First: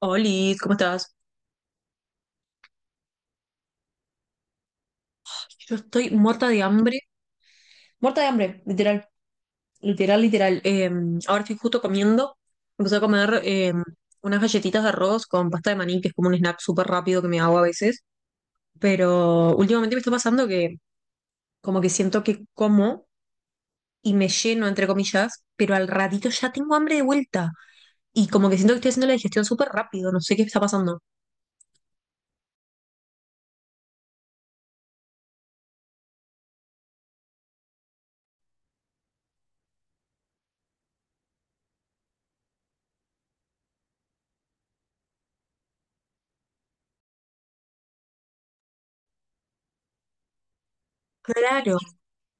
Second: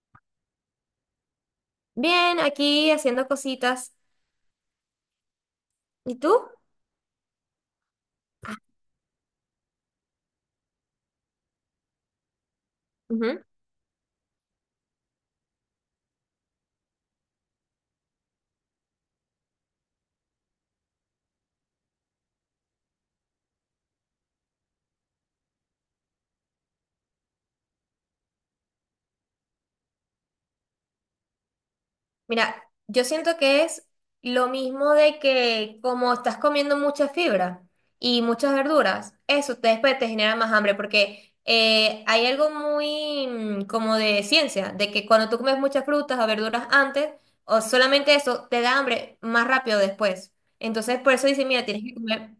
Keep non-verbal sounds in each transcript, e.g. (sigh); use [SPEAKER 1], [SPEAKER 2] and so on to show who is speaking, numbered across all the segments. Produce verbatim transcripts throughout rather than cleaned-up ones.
[SPEAKER 1] Oli, ¿cómo estás?
[SPEAKER 2] Bien, aquí haciendo cositas.
[SPEAKER 1] Yo estoy
[SPEAKER 2] ¿Y
[SPEAKER 1] muerta
[SPEAKER 2] tú?
[SPEAKER 1] de hambre. Muerta de hambre, literal. Literal, literal. Eh, ahora estoy justo comiendo. Empecé a comer
[SPEAKER 2] Ujú.
[SPEAKER 1] eh, unas galletitas de arroz con pasta de maní, que es como un snack súper rápido que me hago a veces. Pero últimamente me está pasando que como que siento que como y me lleno, entre comillas, pero al ratito ya tengo hambre de vuelta. Y como que siento que estoy haciendo la digestión súper rápido. No sé qué está pasando.
[SPEAKER 2] Mira, yo siento que es lo mismo de que como estás comiendo mucha fibra y muchas verduras, eso te, después te genera más hambre porque eh, hay algo muy mm, como de ciencia, de que cuando tú comes muchas frutas o verduras antes, o solamente eso, te da hambre más rápido después. Entonces, por eso dice, mira,
[SPEAKER 1] Claro.
[SPEAKER 2] tienes que comer.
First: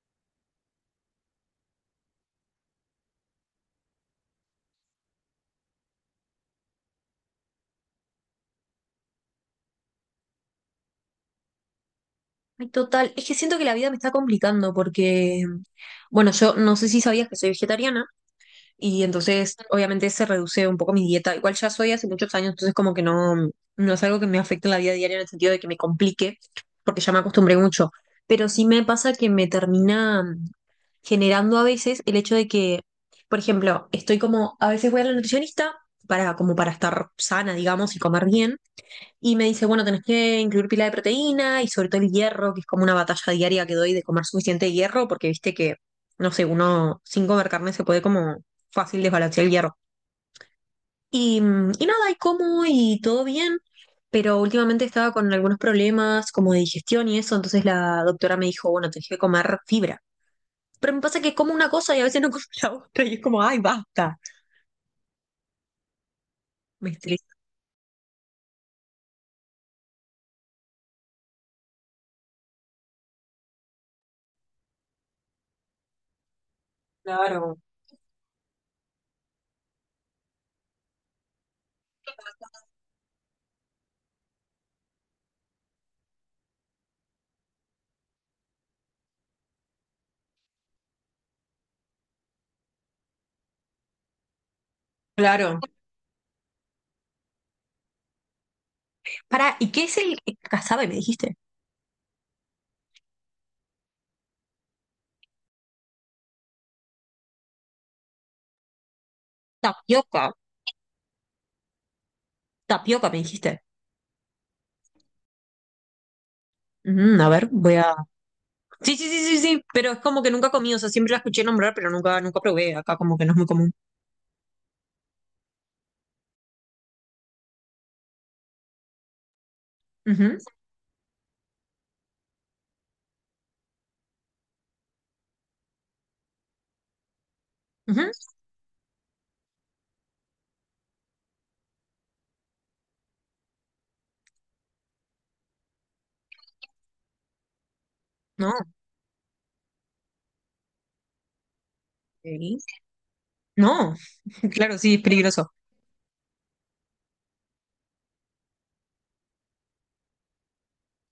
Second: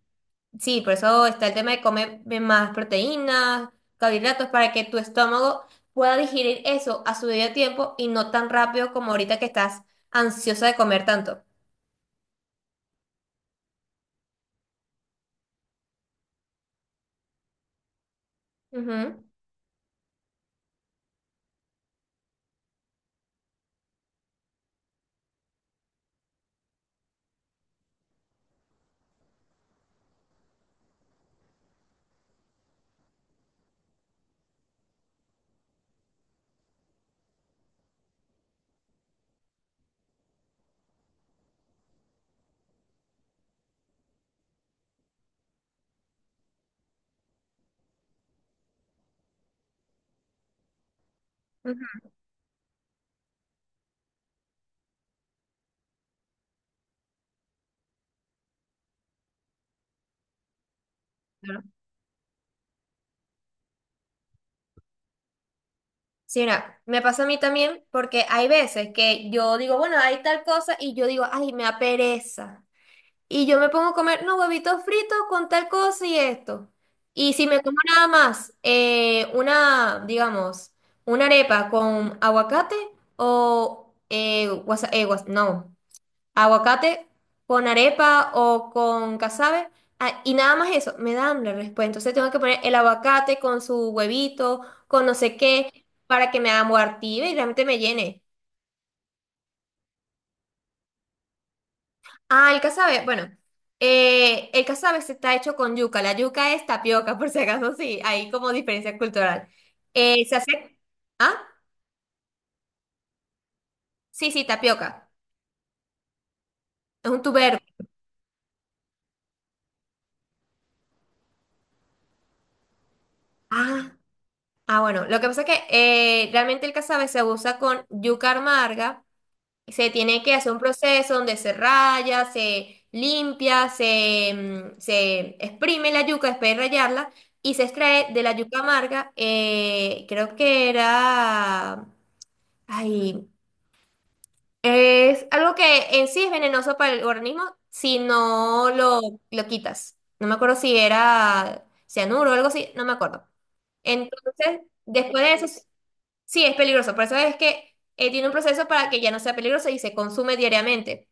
[SPEAKER 2] Sí, por eso está el tema de comer más proteínas, carbohidratos, para que tu estómago pueda digerir eso a su debido tiempo y no tan rápido como ahorita que estás ansiosa de comer tanto.
[SPEAKER 1] Ay, total, es que siento que la vida me está complicando porque, bueno, yo no sé si sabías que soy vegetariana y
[SPEAKER 2] Ujú,
[SPEAKER 1] entonces obviamente se reduce un poco mi dieta. Igual ya soy hace muchos años, entonces como que no, no es algo que me afecte en la vida diaria en el sentido de que me complique, porque ya me acostumbré mucho. Pero sí me pasa que me termina generando a veces el hecho de que, por ejemplo, estoy como, a veces voy a la nutricionista para, como para estar sana, digamos, y comer bien. Y me dice, bueno, tenés que incluir pila de proteína y sobre todo el hierro, que es como una batalla diaria que doy de comer suficiente hierro, porque viste que, no sé, uno sin comer carne se puede como fácil desbalancear el hierro. Y, mm, y nada,
[SPEAKER 2] ujú,
[SPEAKER 1] y como y todo bien, pero últimamente estaba con algunos problemas como de digestión y eso, entonces la doctora me dijo, bueno, tenés que comer fibra. Pero me pasa que como
[SPEAKER 2] claro.
[SPEAKER 1] una cosa y a veces no (laughs) como la otra y es como, ay, basta.
[SPEAKER 2] Sí, mira,
[SPEAKER 1] Me
[SPEAKER 2] me
[SPEAKER 1] estresa.
[SPEAKER 2] pasa a mí también porque hay veces que yo digo, bueno, hay tal cosa y yo digo, ay, me da pereza. Y yo me pongo a comer, no, huevitos fritos con tal cosa y esto. Y si
[SPEAKER 1] Claro,
[SPEAKER 2] me como nada más, eh, una, digamos, una arepa con aguacate o, eh, guasa- eh, guas- no, aguacate con arepa o con casabe, ah, y nada más eso, me dan la respuesta. Entonces tengo que poner el aguacate con su huevito, con no sé
[SPEAKER 1] claro.
[SPEAKER 2] qué, para que me amortive y realmente me llene.
[SPEAKER 1] Para, ¿y qué es el casabe, me dijiste?
[SPEAKER 2] Ah, el casabe, bueno, eh, el casabe se está hecho con yuca, la yuca es tapioca, (laughs) por si acaso, sí, hay como diferencia cultural. Eh,
[SPEAKER 1] Tapioca.
[SPEAKER 2] se hace, ah,
[SPEAKER 1] Tapioca, me dijiste.
[SPEAKER 2] sí, sí, tapioca, es
[SPEAKER 1] Mm,
[SPEAKER 2] un
[SPEAKER 1] a ver,
[SPEAKER 2] tubérculo.
[SPEAKER 1] voy a. Sí, sí, sí, sí, sí, pero es como que nunca comí, o sea, siempre la escuché nombrar, pero nunca, nunca probé. Acá como que no es muy común.
[SPEAKER 2] Ah, ah, bueno, lo que pasa es que eh, realmente el casabe se usa con yuca amarga, se tiene que
[SPEAKER 1] Ujú,
[SPEAKER 2] hacer un proceso donde se raya, se limpia, se, mm, se exprime la yuca después de rayarla y se
[SPEAKER 1] ujú.
[SPEAKER 2] extrae de la yuca amarga, eh, creo que era... Ay, es algo que en sí es venenoso para el organismo si
[SPEAKER 1] No,
[SPEAKER 2] no lo, lo quitas. No me acuerdo si era cianuro o algo
[SPEAKER 1] ok.
[SPEAKER 2] así, no me acuerdo.
[SPEAKER 1] No, (laughs)
[SPEAKER 2] Entonces,
[SPEAKER 1] claro, sí, es
[SPEAKER 2] después de
[SPEAKER 1] peligroso.
[SPEAKER 2] eso, sí es peligroso. Por eso es que eh, tiene un proceso para que ya no sea peligroso y se consume diariamente.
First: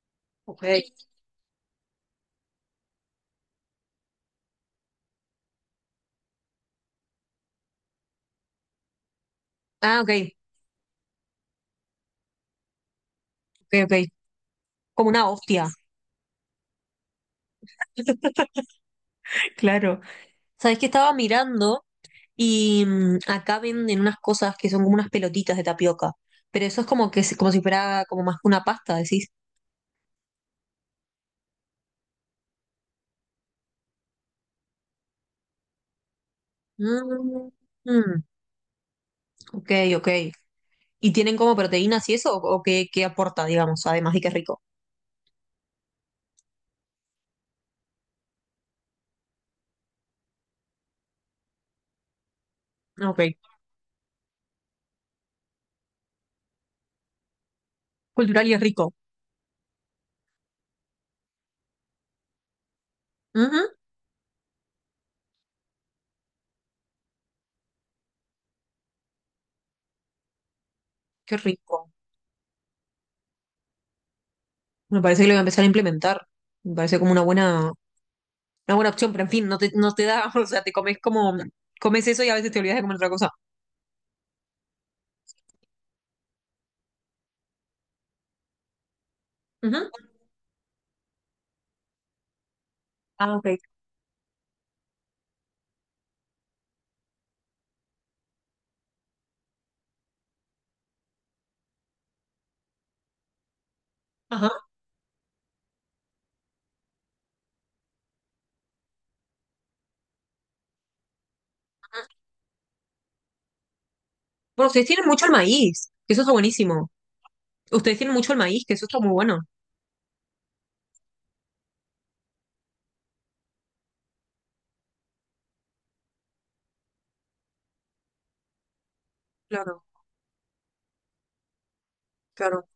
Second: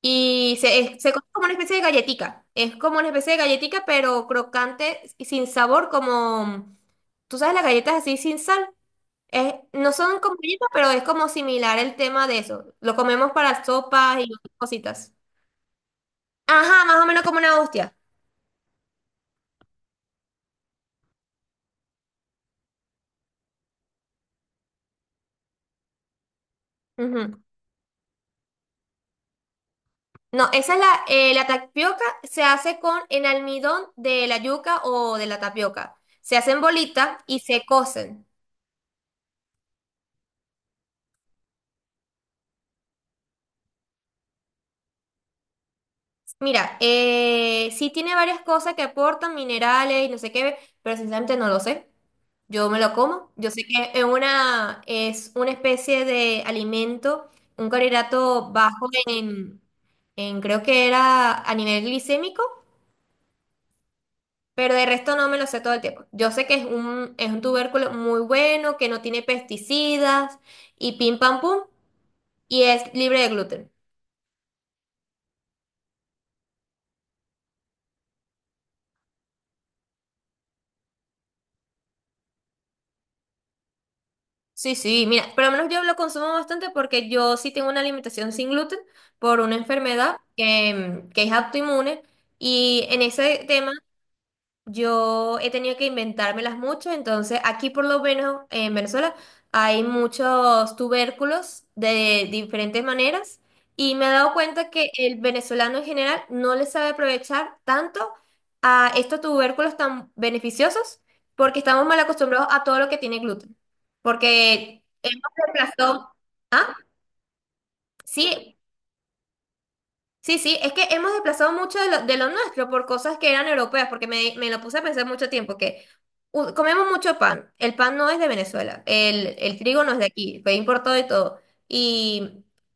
[SPEAKER 2] Y
[SPEAKER 1] Ok.
[SPEAKER 2] se, es- se come como una especie de galletica. Es como una especie de galletica, pero crocante y sin sabor, como, ¿tú sabes las galletas así sin sal? Es, no
[SPEAKER 1] Ah,
[SPEAKER 2] son
[SPEAKER 1] ok,
[SPEAKER 2] como galletas, pero es como similar el tema de eso. Lo comemos para
[SPEAKER 1] ok, ok.
[SPEAKER 2] sopas y otras
[SPEAKER 1] Como
[SPEAKER 2] cositas.
[SPEAKER 1] una hostia.
[SPEAKER 2] Ajá, más o menos como una hostia.
[SPEAKER 1] (laughs) Claro. Sabes que estaba mirando y mm, acá venden unas cosas que son como unas pelotitas de tapioca, pero eso es como que es
[SPEAKER 2] Ujú.
[SPEAKER 1] como si fuera como más que una pasta, decís.
[SPEAKER 2] No, esa es la, eh, la tapioca se hace con el almidón de la yuca o de la tapioca. Se hacen bolitas y
[SPEAKER 1] Mm,
[SPEAKER 2] se
[SPEAKER 1] mm,
[SPEAKER 2] cocen.
[SPEAKER 1] ok, ok. ¿Y tienen como proteínas y eso? ¿O, o qué, qué aporta, digamos, además de que es rico?
[SPEAKER 2] Mira, eh, sí tiene varias cosas que aportan, minerales y no sé qué, pero sinceramente no lo sé. Yo me lo
[SPEAKER 1] Ah, ok,
[SPEAKER 2] como. Yo sé que es una, es una especie de alimento, un
[SPEAKER 1] cultural
[SPEAKER 2] carbohidrato
[SPEAKER 1] y es
[SPEAKER 2] bajo
[SPEAKER 1] rico.
[SPEAKER 2] en, en creo que era a nivel glicémico,
[SPEAKER 1] Ujú.
[SPEAKER 2] pero de resto no me lo sé todo el tiempo. Yo sé que es un, es un tubérculo muy bueno, que no tiene pesticidas y pim
[SPEAKER 1] Qué
[SPEAKER 2] pam pum,
[SPEAKER 1] rico.
[SPEAKER 2] y es libre de gluten.
[SPEAKER 1] Me parece que lo voy a empezar a implementar. Me parece como una buena, una buena opción, pero en fin, no te, no te da, (laughs) o sea, te comes como, comes eso y a veces te olvidas de comer otra cosa.
[SPEAKER 2] Sí, sí, mira, por lo menos yo lo consumo bastante porque yo sí tengo una alimentación sin gluten por una
[SPEAKER 1] Ujú.
[SPEAKER 2] enfermedad que, que es autoinmune y en
[SPEAKER 1] Ah,
[SPEAKER 2] ese
[SPEAKER 1] ok.
[SPEAKER 2] tema yo he tenido que inventármelas mucho, entonces aquí por lo menos en Venezuela hay muchos tubérculos de diferentes maneras y me he dado
[SPEAKER 1] Ajá.
[SPEAKER 2] cuenta que el venezolano en general no le sabe aprovechar tanto a estos tubérculos tan beneficiosos porque estamos mal acostumbrados a todo lo que tiene gluten.
[SPEAKER 1] Bueno,
[SPEAKER 2] Porque
[SPEAKER 1] ustedes tienen
[SPEAKER 2] hemos
[SPEAKER 1] mucho el maíz, que
[SPEAKER 2] reemplazado...
[SPEAKER 1] eso está
[SPEAKER 2] ¿Ah?
[SPEAKER 1] buenísimo. Ustedes tienen mucho el
[SPEAKER 2] Sí,
[SPEAKER 1] maíz, que eso está muy bueno.
[SPEAKER 2] sí, sí, es que hemos desplazado mucho de lo, de lo nuestro por cosas que eran europeas, porque me, me lo puse a pensar mucho tiempo, que u- comemos mucho pan, el pan no es de Venezuela, el, el
[SPEAKER 1] Claro,
[SPEAKER 2] trigo no es de aquí, fue importado y todo. Y
[SPEAKER 1] claro.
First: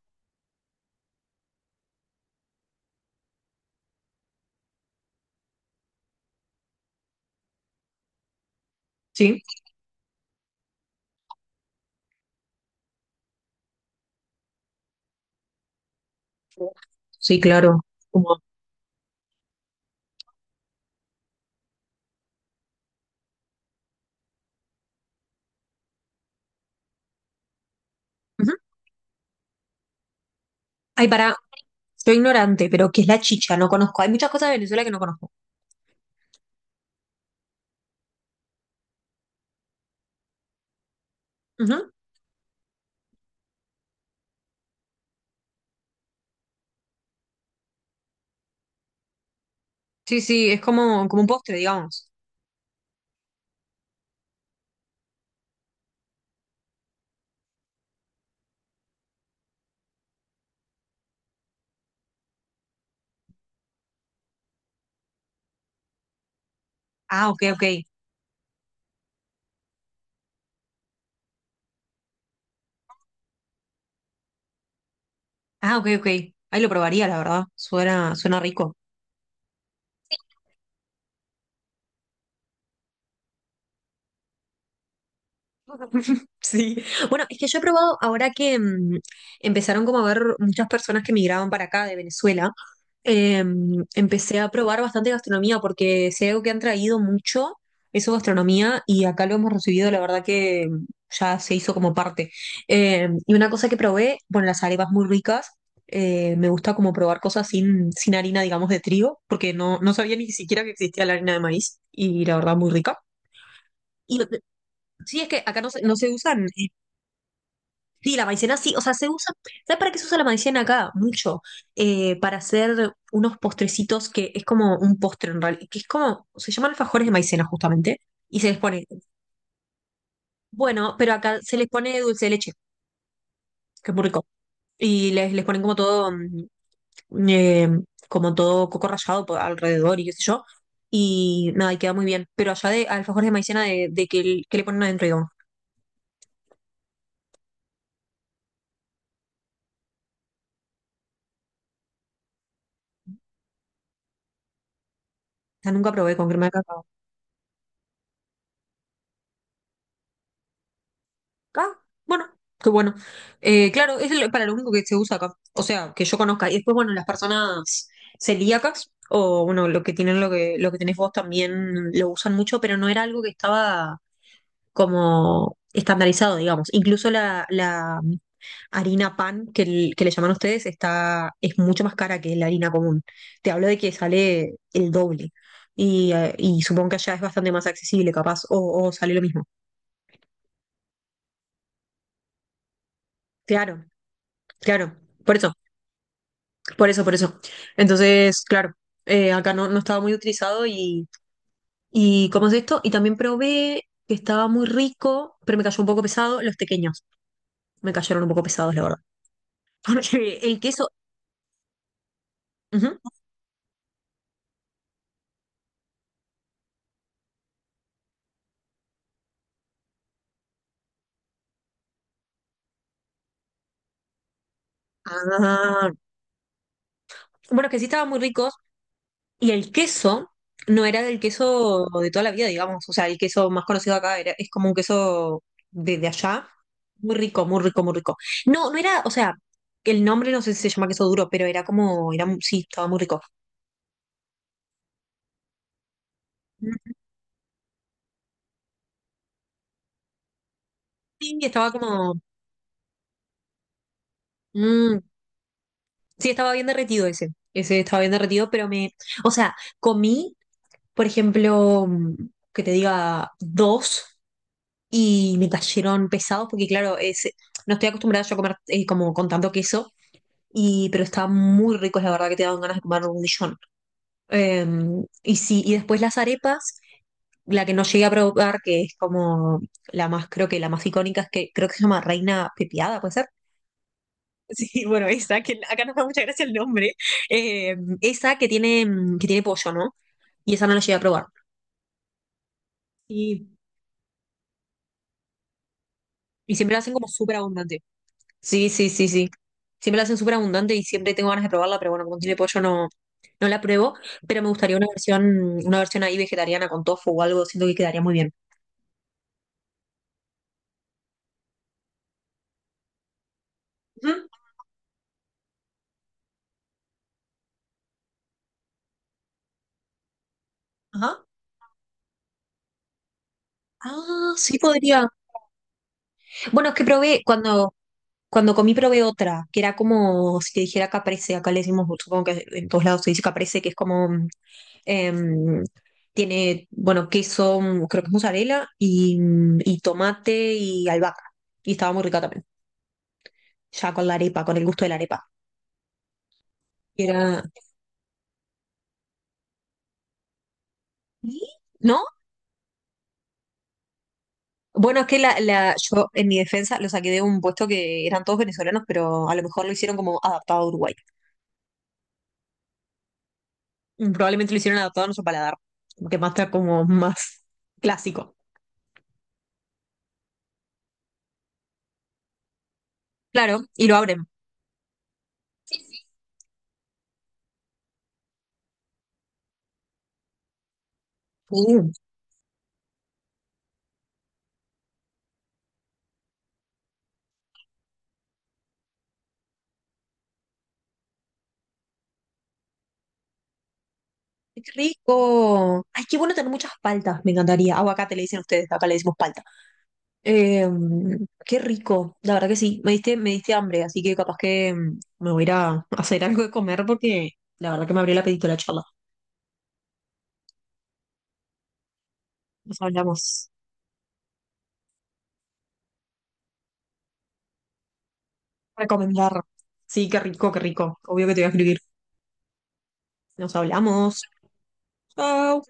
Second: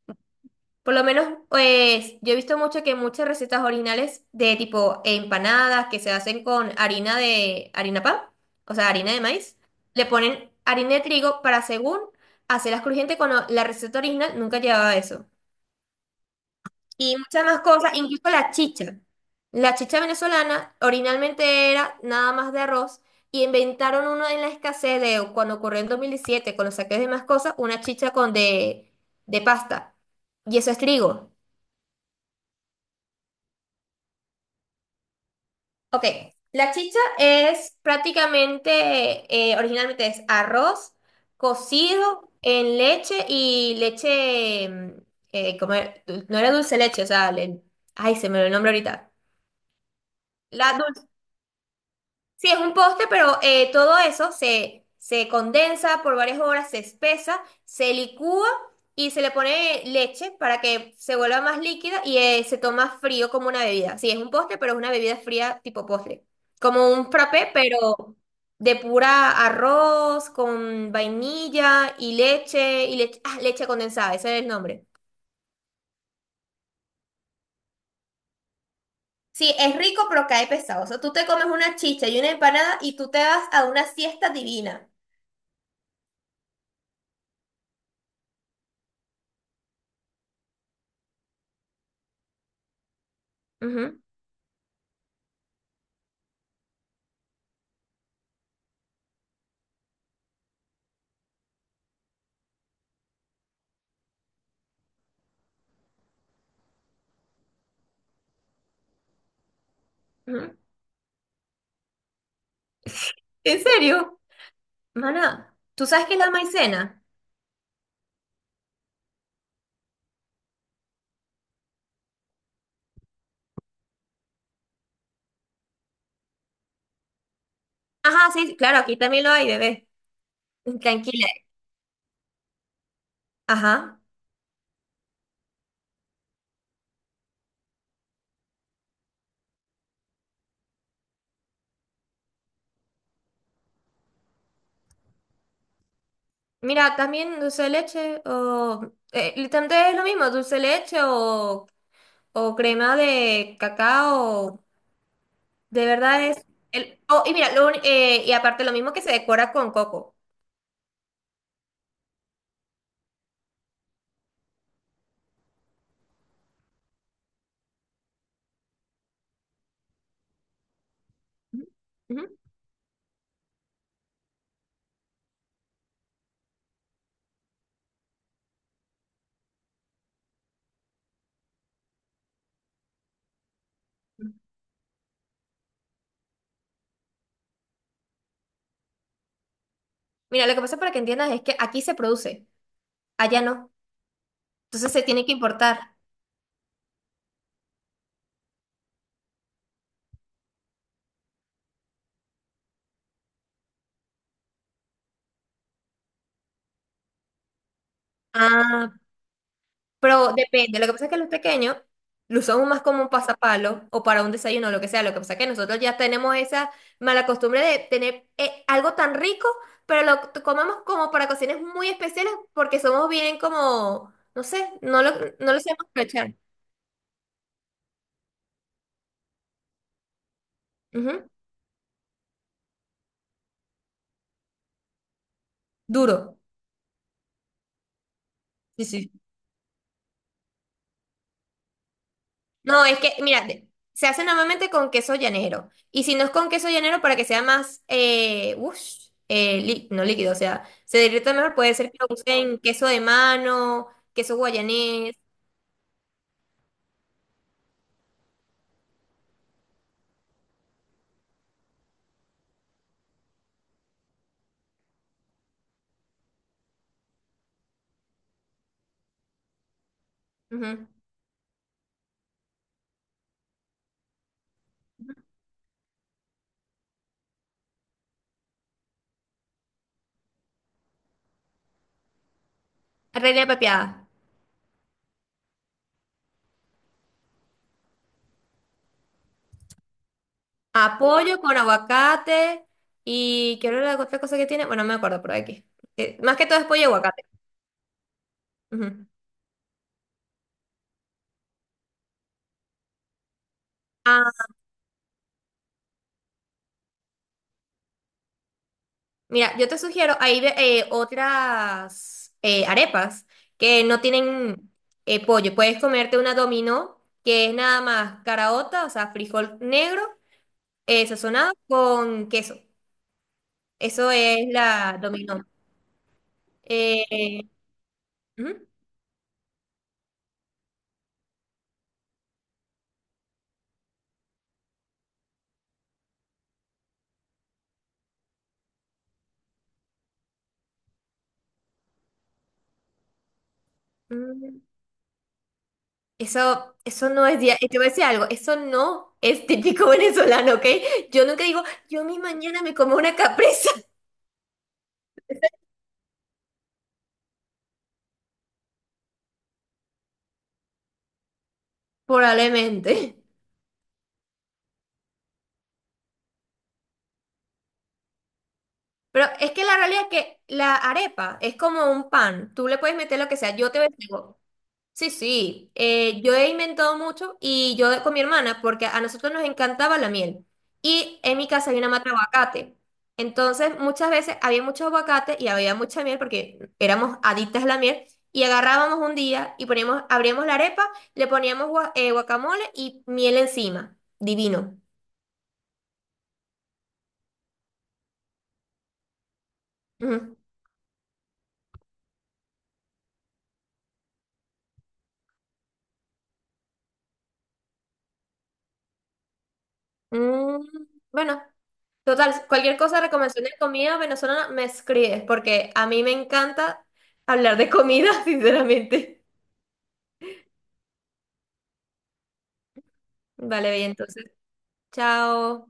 [SPEAKER 2] por lo menos, pues yo he visto mucho que muchas recetas originales de tipo empanadas que se hacen con harina de harina pan, o sea, harina de
[SPEAKER 1] Sí.
[SPEAKER 2] maíz, le ponen harina de trigo para según hacerlas crujientes cuando la receta original nunca llevaba eso. Y
[SPEAKER 1] Sí,
[SPEAKER 2] muchas más
[SPEAKER 1] claro.
[SPEAKER 2] cosas, incluso
[SPEAKER 1] Como...
[SPEAKER 2] la chicha. La chicha venezolana originalmente era nada más de arroz y inventaron uno en la escasez de cuando ocurrió en dos mil diecisiete con los saques de más cosas, una chicha con
[SPEAKER 1] Ujú.
[SPEAKER 2] de, de pasta. Y eso es
[SPEAKER 1] Ay,
[SPEAKER 2] trigo.
[SPEAKER 1] para, soy ignorante, pero ¿qué es la chicha? No conozco. Hay muchas cosas de Venezuela que no conozco.
[SPEAKER 2] Ok, la chicha es prácticamente, eh, originalmente es arroz
[SPEAKER 1] Ujú.
[SPEAKER 2] cocido en leche y leche, mm, eh, como era- du- no era dulce leche, o sea, le- ay, se me olvidó el nombre ahorita.
[SPEAKER 1] Sí, sí, es
[SPEAKER 2] La
[SPEAKER 1] como, como un postre, digamos.
[SPEAKER 2] Sí, es un poste, pero eh, todo eso se, se condensa por varias horas, se espesa, se licúa y se le pone leche para que se vuelva más líquida y eh, se toma frío como una bebida. Sí, es un poste, pero es una bebida fría tipo postre. Como un
[SPEAKER 1] Ah, ok,
[SPEAKER 2] frappé,
[SPEAKER 1] ok.
[SPEAKER 2] pero de pura arroz con vainilla y leche y leche, ah, leche condensada, ese es el nombre.
[SPEAKER 1] Ah, ok, ok. Ahí lo probaría, la verdad. Suena, suena rico.
[SPEAKER 2] Sí, es rico, pero cae pesado. O sea, tú te comes una chicha y una empanada y tú te vas a una siesta divina.
[SPEAKER 1] (laughs) Sí, bueno, es que yo he probado ahora que mm, empezaron como a ver muchas personas que migraban para acá de Venezuela, eh,
[SPEAKER 2] Ujú,
[SPEAKER 1] empecé a probar bastante gastronomía porque sé algo que han traído mucho eso gastronomía y acá lo hemos recibido, la verdad que mm, ya se hizo como parte. Eh, y una cosa que probé, bueno, las arepas muy ricas, eh, me gusta como probar cosas sin, sin harina, digamos, de trigo, porque no, no sabía ni
[SPEAKER 2] ujú.
[SPEAKER 1] siquiera que existía la harina de maíz y la verdad muy rica.
[SPEAKER 2] ¿En
[SPEAKER 1] Y
[SPEAKER 2] serio?
[SPEAKER 1] lo que- sí, es que
[SPEAKER 2] Mana,
[SPEAKER 1] acá no se,
[SPEAKER 2] ¿tú
[SPEAKER 1] no
[SPEAKER 2] sabes
[SPEAKER 1] se
[SPEAKER 2] qué es la
[SPEAKER 1] usan.
[SPEAKER 2] maicena?
[SPEAKER 1] Sí, la maicena sí, o sea, se usa, ¿sabes para qué se usa la maicena acá? Mucho, eh, para hacer unos postrecitos que es como un postre en realidad, que es como, se llaman alfajores de maicena justamente,
[SPEAKER 2] Ajá,
[SPEAKER 1] y se
[SPEAKER 2] sí,
[SPEAKER 1] les
[SPEAKER 2] claro,
[SPEAKER 1] pone,
[SPEAKER 2] aquí también lo hay, bebé.
[SPEAKER 1] bueno, pero
[SPEAKER 2] Tranquila.
[SPEAKER 1] acá se les pone dulce de leche, que es
[SPEAKER 2] Ajá.
[SPEAKER 1] muy rico, y les, les ponen como todo, mm, eh, como todo coco rallado por alrededor y qué sé yo, y nada, y queda muy bien, pero allá de alfajores de maicena de, de que, el- que le ponen adentro, digamos,
[SPEAKER 2] Mira, también dulce de leche o... eh, literalmente es lo mismo, dulce de leche o, o crema de cacao.
[SPEAKER 1] o sea,
[SPEAKER 2] De
[SPEAKER 1] nunca probé
[SPEAKER 2] verdad
[SPEAKER 1] con crema
[SPEAKER 2] es...
[SPEAKER 1] de cacao.
[SPEAKER 2] El, oh, y mira, lo uni- eh, y aparte lo mismo que se decora con coco.
[SPEAKER 1] Ah, bueno, qué bueno. Eh, claro, es el- para lo único que se usa acá. O sea, que yo conozca. Y después, bueno, las personas celíacas, o bueno, lo que tienen lo que, lo que tenés vos también lo
[SPEAKER 2] Ujú,
[SPEAKER 1] usan mucho, pero no era algo que estaba como estandarizado, digamos. Incluso la, la harina pan que, l- que le llaman ustedes está, es mucho más cara que la harina común. Te hablo de que
[SPEAKER 2] ujú.
[SPEAKER 1] sale el doble. Y, eh, y supongo que allá es bastante más accesible, capaz, o o sale lo mismo.
[SPEAKER 2] Mira, lo que pasa para que entiendas es que aquí se produce, allá no.
[SPEAKER 1] Claro,
[SPEAKER 2] Entonces
[SPEAKER 1] claro.
[SPEAKER 2] se tiene que
[SPEAKER 1] Por eso.
[SPEAKER 2] importar.
[SPEAKER 1] Por eso, por eso. Entonces, claro, eh, acá no, no estaba muy utilizado y, y ¿cómo es esto? Y también probé que estaba muy rico, pero me cayó un poco pesado. Los pequeños me cayeron un poco pesados, la
[SPEAKER 2] Ah,
[SPEAKER 1] verdad. (laughs)
[SPEAKER 2] pero
[SPEAKER 1] Porque el
[SPEAKER 2] depende, lo
[SPEAKER 1] queso...
[SPEAKER 2] que pasa es que los pequeños lo usamos más
[SPEAKER 1] Ujú.
[SPEAKER 2] como un pasapalo o para un desayuno, lo que sea. Lo que pasa es que nosotros ya tenemos esa mala costumbre de tener eh, algo tan rico, pero lo t- comemos como para ocasiones muy especiales porque somos bien como, no sé, no lo, no lo sabemos
[SPEAKER 1] Ah,
[SPEAKER 2] aprovechar.
[SPEAKER 1] bueno, que sí estaban muy ricos y el queso no era del
[SPEAKER 2] Ujú.
[SPEAKER 1] queso de toda la vida, digamos. O sea, el queso más conocido acá era, es como un queso de, de
[SPEAKER 2] Duro.
[SPEAKER 1] allá. Muy rico, muy rico, muy rico. No, no
[SPEAKER 2] Sí,
[SPEAKER 1] era, o
[SPEAKER 2] sí.
[SPEAKER 1] sea, el nombre no sé si se llama queso duro, pero era como, era, sí,
[SPEAKER 2] No,
[SPEAKER 1] estaba muy
[SPEAKER 2] es que,
[SPEAKER 1] rico.
[SPEAKER 2] mira, de- se hace normalmente con queso llanero. Y si no es con queso llanero, para que sea más, eh, ush, eh, lí- no líquido, o sea, se derrita
[SPEAKER 1] Sí,
[SPEAKER 2] mejor,
[SPEAKER 1] estaba
[SPEAKER 2] puede ser que lo
[SPEAKER 1] como.
[SPEAKER 2] usen queso de mano, queso
[SPEAKER 1] Mm,
[SPEAKER 2] guayanés,
[SPEAKER 1] sí, estaba bien derretido ese. Ese estaba bien derretido, pero me. O sea, comí, por ejemplo, mm, que te diga dos y me cayeron pesados, porque claro, es, no estoy acostumbrada yo a comer eh, como con tanto queso,
[SPEAKER 2] ujú.
[SPEAKER 1] y, pero estaban muy ricos, la verdad que te daban ganas de comer un millón. Eh, y sí, y después las arepas, la que no llegué a probar, que es como la más, creo que la más icónica, es que creo que se llama Reina Pepiada, ¿puede ser?
[SPEAKER 2] Reina pepiada.
[SPEAKER 1] Sí, bueno, esa, que acá nos da mucha gracia el nombre. Eh, esa que tiene, mm, que tiene pollo, ¿no? Y esa no la llegué a probar.
[SPEAKER 2] Apoyo con aguacate
[SPEAKER 1] Y,
[SPEAKER 2] y quiero la otra cosa que tiene, bueno, no me acuerdo, pero aquí. Eh, más que
[SPEAKER 1] y
[SPEAKER 2] todo es
[SPEAKER 1] siempre la
[SPEAKER 2] pollo y
[SPEAKER 1] hacen como
[SPEAKER 2] aguacate.
[SPEAKER 1] súper abundante. Sí, sí,
[SPEAKER 2] Ujú.
[SPEAKER 1] sí, sí. Siempre la hacen súper abundante y siempre tengo ganas de probarla, pero bueno, como tiene pollo no, no la pruebo.
[SPEAKER 2] Ah,
[SPEAKER 1] Pero me gustaría una versión, una versión ahí vegetariana con tofu o algo, siento que quedaría muy bien.
[SPEAKER 2] mira, yo te sugiero, hay ve- eh, otras eh, arepas que no
[SPEAKER 1] Ujú.
[SPEAKER 2] tienen eh, pollo. Puedes comerte una dominó, que es nada más caraota, o sea, frijol negro eh,
[SPEAKER 1] Ajá.
[SPEAKER 2] sazonado con queso. Eso
[SPEAKER 1] Ah,
[SPEAKER 2] es
[SPEAKER 1] sí
[SPEAKER 2] la
[SPEAKER 1] podría.
[SPEAKER 2] dominó.
[SPEAKER 1] Bueno, es que probé,
[SPEAKER 2] Eh,
[SPEAKER 1] cuando, cuando
[SPEAKER 2] ujú,
[SPEAKER 1] comí probé otra, que era como si te dijera caprese, acá le decimos, supongo que en todos lados se dice caprese, que es como mm, Em, tiene, bueno, queso, mm, creo que es mozzarella, y, mm, y tomate y albahaca. Y estaba muy rica también, ya con la arepa, con
[SPEAKER 2] mm,
[SPEAKER 1] el gusto de la arepa.
[SPEAKER 2] eso,
[SPEAKER 1] Y
[SPEAKER 2] eso no es,
[SPEAKER 1] era...
[SPEAKER 2] dia- eh, te voy a decir algo, eso no es típico (laughs) venezolano, ¿ok? Yo
[SPEAKER 1] ¿Sí?
[SPEAKER 2] nunca digo,
[SPEAKER 1] ¿No?
[SPEAKER 2] yo mi mañana me como una capresa,
[SPEAKER 1] Bueno, es que la, la, yo en mi defensa lo saqué de un puesto que eran todos venezolanos, pero a lo mejor lo hicieron como adaptado a Uruguay.
[SPEAKER 2] (laughs) probablemente.
[SPEAKER 1] Mm, probablemente lo hicieron adaptado a nuestro paladar, que más está como más clásico.
[SPEAKER 2] Pero es que la realidad es que la arepa es como un pan. Tú le puedes meter lo que sea.
[SPEAKER 1] Claro,
[SPEAKER 2] Yo
[SPEAKER 1] y
[SPEAKER 2] te
[SPEAKER 1] lo abren.
[SPEAKER 2] digo, sí, sí. Eh, yo he inventado mucho y yo con mi hermana, porque a nosotros nos encantaba la miel. Y en mi casa había
[SPEAKER 1] Uh,
[SPEAKER 2] una mata de aguacate. Entonces, muchas veces había mucho aguacate y había mucha miel porque éramos adictas a la miel. Y agarrábamos un día y poníamos, abríamos la arepa, le poníamos gua- eh, guacamole y miel encima.
[SPEAKER 1] ¡Qué
[SPEAKER 2] Divino.
[SPEAKER 1] rico! Ay, qué bueno tener muchas paltas, me encantaría. Aguacate le dicen ustedes, acá le decimos palta.
[SPEAKER 2] Ujú.
[SPEAKER 1] Eh, qué rico, la verdad que sí, me diste, me diste hambre, así que capaz que mm, me voy a ir a hacer algo de comer porque la verdad que me abrió el apetito la charla.
[SPEAKER 2] Mm, bueno. Total, cualquier
[SPEAKER 1] Nos
[SPEAKER 2] cosa, recomendación
[SPEAKER 1] hablamos.
[SPEAKER 2] de comida venezolana, me escribes, porque a mí me encanta hablar de comida, (laughs) sinceramente.
[SPEAKER 1] Recomendar. Sí, qué rico, qué rico. Obvio que te voy a escribir. Nos
[SPEAKER 2] Vale, bien,
[SPEAKER 1] hablamos.
[SPEAKER 2] entonces,
[SPEAKER 1] Chao.
[SPEAKER 2] chao.